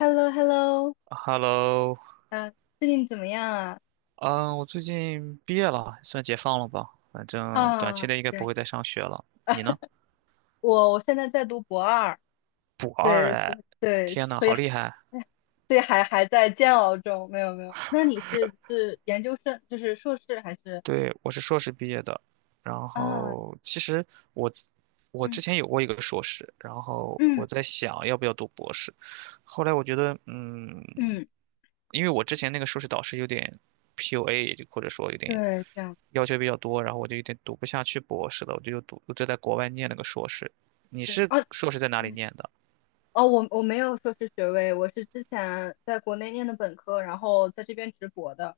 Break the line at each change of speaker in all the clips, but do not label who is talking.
h e l l o h e l l o
Hello，
啊，最近怎么样啊？
嗯，我最近毕业了，算解放了吧？反正短期
啊，
内应该不
对，
会再上学了。你呢？
我现在在读博二，
补二
对，
哎，天呐，
所以
好厉害！
所以还在煎熬中，没有没有。那你是研究生，就是硕士还是
对，我是硕士毕业的，然
啊？
后其实我我之
嗯
前有过一个硕士，然后我
嗯
在想要不要读博士，后来我觉得，
嗯，
因为我之前那个硕士导师有点 PUA，或者说有点
对，这样
要求比较多，然后我就有点读不下去博士了，我就在国外念了个硕士。你
对
是
啊，
硕士在哪里
嗯
念的？
哦，我没有硕士学位，我是之前在国内念的本科，然后在这边直博的。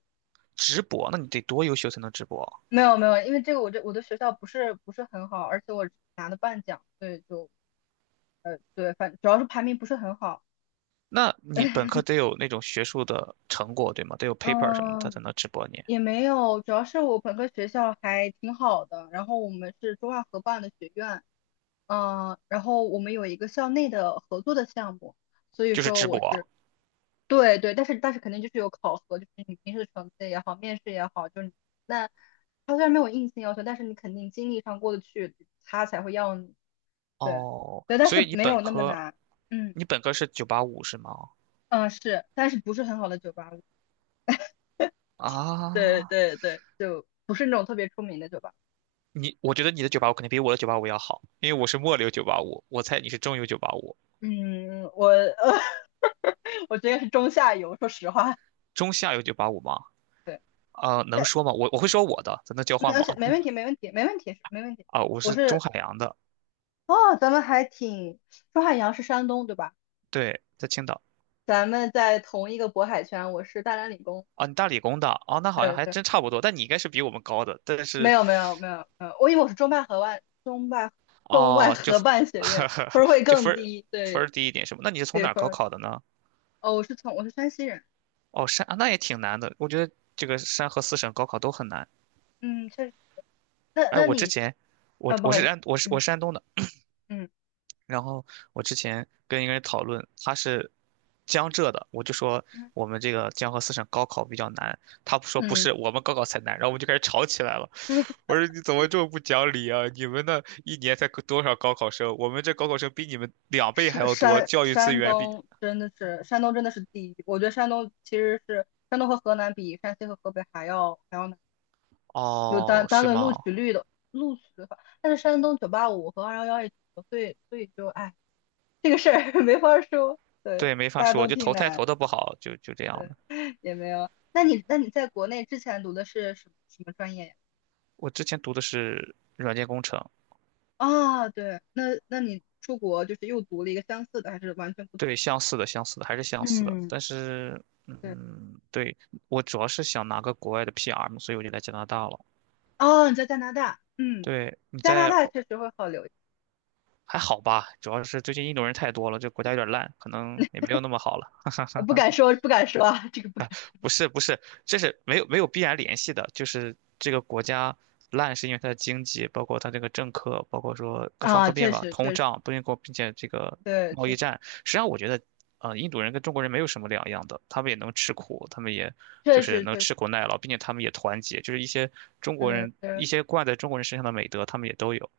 直博，那你得多优秀才能直博啊。
没有没有，因为我的学校不是很好，而且我拿的半奖，所以就对，主要是排名不是很好，
那你本科得有那种学术的成果，对吗？得有 paper 什么的，他
嗯，
才能直博你，
也没有，主要是我本科学校还挺好的，然后我们是中外合办的学院，嗯，然后我们有一个校内的合作的项目，所以
就是
说
直博
我
啊。
是对对，但是肯定就是有考核，就是你平时的成绩也好，面试也好，就是你那他虽然没有硬性要求，但是你肯定经历上过得去，他才会要你，对
哦，
对，但
所以
是
你
没
本
有那么
科，
难，嗯
你本科是九八五是吗？
嗯是，但是不是很好的九八五，对
啊，
对对，就不是那种特别出名的酒吧。
我觉得你的九八五肯定比我的九八五要好，因为我是末流九八五，我猜你是中游九八五。
嗯，我觉得是中下游，说实话。
中下游九八五吗？
对，
啊，能
那
说吗？我会说我的，咱能交换
那
吗？
是没问题，没问题，没问题，没问题。
啊，我
我
是中
是
海洋的，
哦，咱们还挺，周汉阳是山东，对吧？
对，在青岛。
咱们在同一个渤海圈，我是大连理工。
啊，你大理工的，哦，那好像
对
还
对，
真差不多，但你应该是比我们高的，但
没
是，
有没有没有，嗯，我以为我是中外
哦，
合办学院，分 儿会
就
更
分儿
低。
分儿
对
低一点是吗？那你是从
对，
哪儿
分
高
儿
考的呢？
哦，我是山西人。
哦，那也挺难的，我觉得这个山河四省高考都很难。
嗯，确实。那
哎，
那
我之
你
前，我
啊，不
我
好意
是
思，
安我是我
嗯
是山东的，
嗯。
然后我之前跟一个人讨论，他是江浙的，我就说我们这个江河四省高考比较难，他不说不
嗯，
是，我们高考才难，然后我们就开始吵起来了。
就是
我说你怎么这么不讲理啊？你们那一年才多少高考生？我们这高考生比你们两倍还要多，教育资源比……
山东真的是第一。我觉得山东其实是山东和河南比山西和河北还要难，就
哦，
单单
是
论
吗？
录取的话，但是山东九八五和二幺幺也挺多，所以就哎这个事儿 没法儿说，对，
对，没法
大家
说，
都
就
挺
投胎
难，
投的不好，就这样的。
也没有。那你在国内之前读的是什么什么专业呀？
我之前读的是软件工程，
啊，对，那你出国就是又读了一个相似的，还是完全不同？
对，相似的，相似的，还是相似的。
嗯，
但是，
对。
对，我主要是想拿个国外的 PR 嘛，所以我就来加拿大了。
哦，你在加拿大，嗯，
对，
加拿大确实会好留，
还好吧？主要是最近印度人太多了，这国家有点烂，可能也没有那么好了。
不敢说，不敢说啊，这个不敢
不是不是，这是没有没有必然联系的，就是这个国家烂是因为它的经济，包括它这个政客，包括说各方
啊，
各面
确
吧，
实，
通
确实，
胀，不并且并且这个
对，
贸
确
易
实，
战。实际上，我觉得，印度人跟中国人没有什么两样的，他们也能吃苦，他们也就
确
是
实，
能
确实，
吃苦耐劳，并且他们也团结，就是一些中国
嗯，
人
对，
一些惯在中国人身上的美德，他们也都有。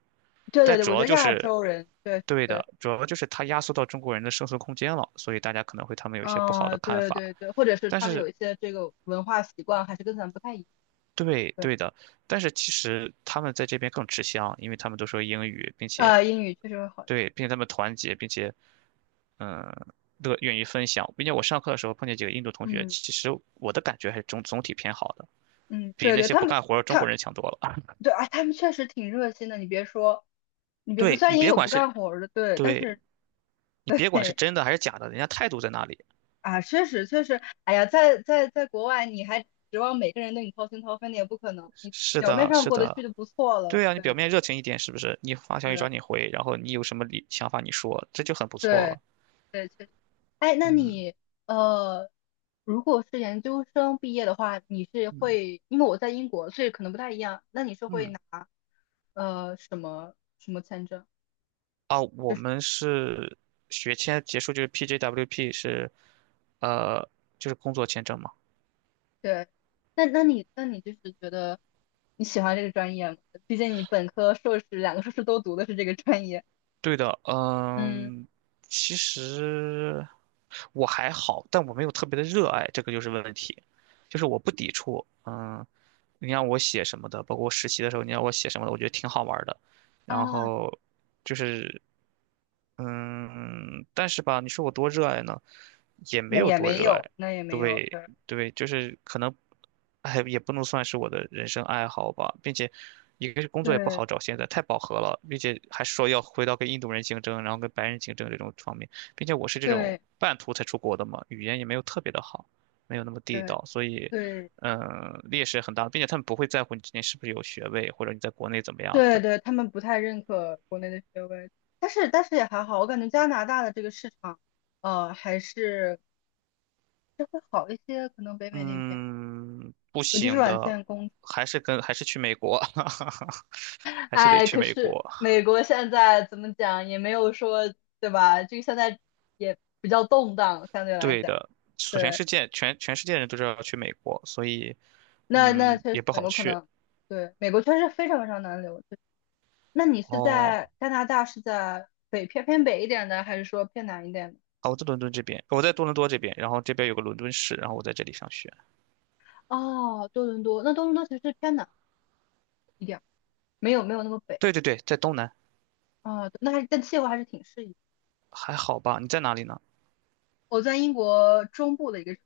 对对
但
对，
主
我觉
要
得
就
亚
是，
洲人，对
对
对，
的，主要就是它压缩到中国人的生存空间了，所以大家可能会他们有一些不好
嗯，
的看
对
法。
对对，或者是
但
他们
是
有一些这个文化习惯还是跟咱们不太一样，
对
对，
对的，但是其实他们在这边更吃香，因为他们都说英语，并且
啊，英语确实会好一些，
对，并且他们团结，并且嗯，愿意分享，并且我上课的时候碰见几个印度同学，
嗯
其实我的感觉还是总体偏好的，
嗯，
比
对
那
对，
些
他
不
们
干活儿的中国
他
人强多了。
对啊，他们确实挺热心的，你别说，你别说，
对
虽
你
然也
别
有
管
不
是，
干活儿的，对，但
对
是
你别管是
对
真的还是假的，人家态度在那里。
啊，确实确实，哎呀，在国外，你还指望每个人对你掏心掏肺，那也不可能。你
是
表面
的，
上
是
过得去
的，
就不错了。
对啊，你表
对
面热情一点，是不是？你发消息找
对
你回，然后你有什么理想法你说，这就很不错
对
了。
对，确实。哎，那
嗯
你呃，如果是研究生毕业的话，你是
嗯
会，因为我在英国，所以可能不太一样。那你是会
嗯。
拿什么什么签证？
啊，
就
我
是
们是学签结束就是 PJWP 是，呃，就是工作签证嘛。
对，那你就是觉得你喜欢这个专业吗？毕竟你本科、硕士两个硕士都读的是这个专业。
对的，
嗯。
其实我还好，但我没有特别的热爱，这个就是问题。就是我不抵触，你让我写什么的，包括我实习的时候，你让我写什么的，我觉得挺好玩儿的。然
啊，
后就是。但是吧，你说我多热爱呢，也没
那
有
也
多
没
热
有，
爱。
那也没有，
对，
对
对，就是可能，哎，也不能算是我的人生爱好吧，并且，一个是工作也不
对
好找，现在太饱和了，并且还说要回到跟印度人竞争，然后跟白人竞争这种方面，并且我是这种
对
半途才出国的嘛，语言也没有特别的好，没有那么地
对
道，所以，
对
劣势很大，并且他们不会在乎你之前是不是有学位，或者你在国内怎么样，
对
的。
对，他们不太认可国内的学位，但是也还好，我感觉加拿大的这个市场，还是这会好一些，可能北美那边，
嗯，不
尤其是
行
软
的，
件工，
还是去美国，还是得
哎，
去
可
美
是
国。
美国现在怎么讲也没有说，对吧？这个现在也比较动荡，相对来
对
讲，
的，所全
对，
世界全全世界人都知道要去美国，所以
那确
也
实
不
美
好
国可
去。
能，对，美国确实非常非常难留，那你是
哦，
在加拿大，是在北偏北一点的，还是说偏南一点的？
啊，我在多伦多这边，然后这边有个伦敦市，然后我在这里上学。
哦，多伦多，那多伦多其实是偏南一点，没有没有那么北
对对对，在东南，
啊、但气候还是挺适宜。
还好吧？你在哪里呢？
我在英国中部的一个，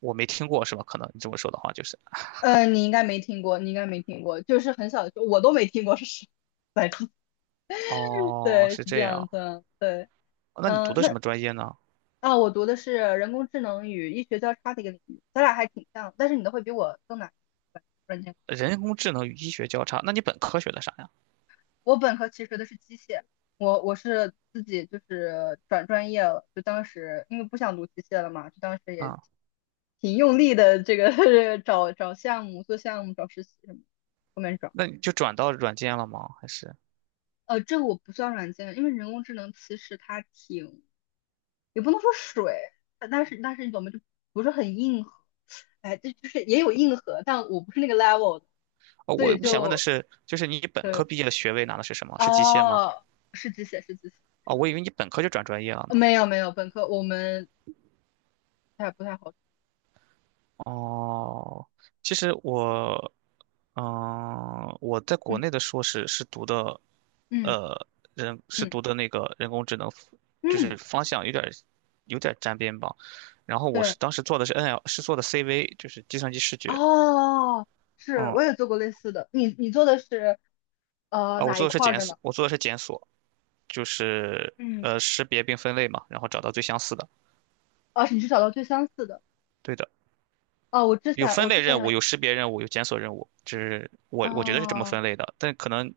我没听过是吧？可能你这么说的话就是，
你应该没听过，你应该没听过，就是很小的时候我都没听过是什么来着
哦，
对，
是
是这
这
样
样。
子，对，
哦那你读
嗯、
的什
那
么专业呢？
啊、我读的是人工智能与医学交叉的一个领域，咱俩还挺像，但是你的会比我更难，软件。
人工智能与医学交叉，那你本科学的啥呀？
我本科其实学的是机械，我是自己就是转专业了，就当时因为不想读机械了嘛，就当时也
啊。
挺用力的，这个 找项目、做项目、找实习什么的，后面找。
那你就转到软件了吗？还是？
这个我不算软件，因为人工智能其实它挺，也不能说水，但是但是你懂吗？就不是很硬核，哎，这就是也有硬核，但我不是那个 level 的，
哦，
所
我
以
我想问的
就
是，就是你本科
对，
毕业的学位拿的是什么？是机械吗？
哦，是机械，是机械。是
哦，
的。
我以为你本科就转专业了呢。
没有没有，本科我们太不太好。
哦，其实我，我在国
嗯
内的硕士是读的，
嗯
呃，是
嗯
读的那个人工智能，就
嗯，
是方向有点沾边吧。然后我
对，
是当时做的是 NL，是做的 CV，就是计算机视觉。
哦，是，
嗯，
我也做过类似的。你做的是
啊，我
哪
做
一
的是
块儿
检
的呢？
索，我做的是检索，就是
嗯，
识别并分类嘛，然后找到最相似的。
啊，你是找到最相似的。
对的，
哦，
有分
我之
类
前
任务，
有，
有识别任务，有检索任务，这是我觉得是这么
哦，
分类的，但可能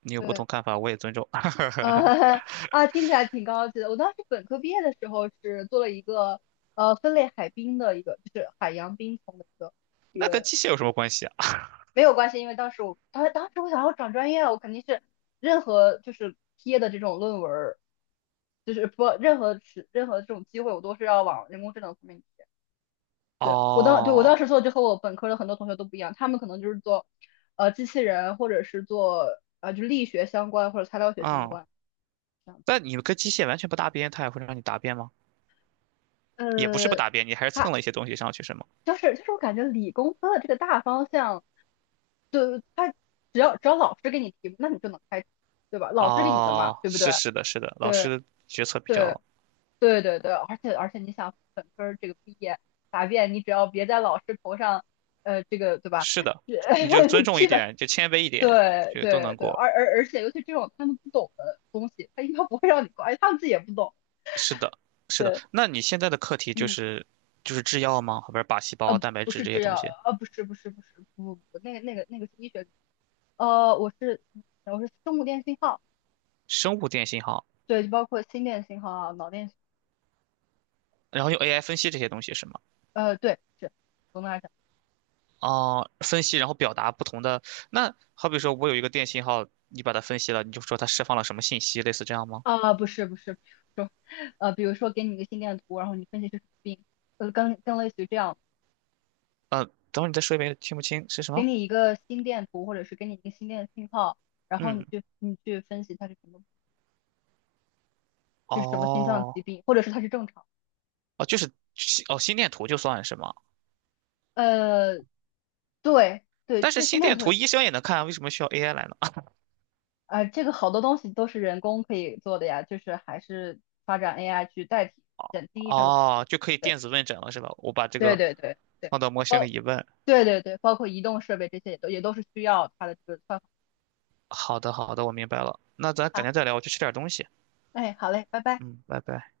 你有不
对，
同看法，我也尊重。
呃 啊，听起来挺高级的。我当时本科毕业的时候是做了一个分类海冰的一个，就是海洋冰层的一
那跟
个。
机械有什么关系啊？
没有关系，因为当时我想要转专业，我肯定是任何就是贴的这种论文儿，就是不任何是任何这种机会，我都是要往人工智能方面去 对，对我
哦，
当时做就和我本科的很多同学都不一样，他们可能就是做机器人或者是做力学相关或者材料学相
嗯，
关这样子。
但你们跟机械完全不搭边，它也会让你答辩吗？也不是不
呃，
答辩，你还是蹭
它
了一些东西上去是吗？
就是我感觉理工科的这个大方向，对，它只要老师给你提，那你就能开，对吧？老师给你的嘛，
哦，
对不
是
对？
是的，是的，老
对
师决策比
对
较
对对对，而且你想本科儿这个毕业答辩，你只要别在老师头上，这个对吧？
是 的，你就尊重一
基本
点，就谦卑一点，
对
就都
对
能
对，
过。
而且尤其这种他们不懂的东西，他应该不会让你过，而且他们自己也不懂。
是的，是的，
对，
那你现在的课题就
嗯，
是就是制药吗？后边靶细胞、蛋白
不
质
是
这些
制
东
药，
西。
不是不是不是不不，不，那个是医学，呃，我是我是生物电信号，
生物电信号，
对，就包括心电信号啊，脑电，
然后用 AI 分析这些东西是吗？
对，是。总的来讲。
哦，分析然后表达不同的。那好比说我有一个电信号，你把它分析了，你就说它释放了什么信息，类似这样吗？
啊，不是不是，比如说，给你一个心电图，然后你分析是什么病，更类似于这样，
呃，等会儿你再说一遍，听不清是什
给
么？
你一个心电图，或者是给你一个心电信号，然后
嗯，
你去分析它是什么，就是什么心脏
哦，
疾病，或者是它是正常。
哦，就是心电图就算是吗？
呃，对对，
但是
这心
心
电
电
图，
图医生也能看啊为什么需要 AI 来呢？
这个好多东西都是人工可以做的呀，就是还是发展 AI 去代替减轻医生的负
哦，就可以
担
电子问诊了是吧？我把这
对
个
对对对对，
放到模型
包，
里一问，
对对对，包括移动设备这些也都是需要它的这个算
好的好的，我明白了。那咱改
法。
天再聊，我去吃点东西。
哎，好嘞，拜拜。
嗯，拜拜。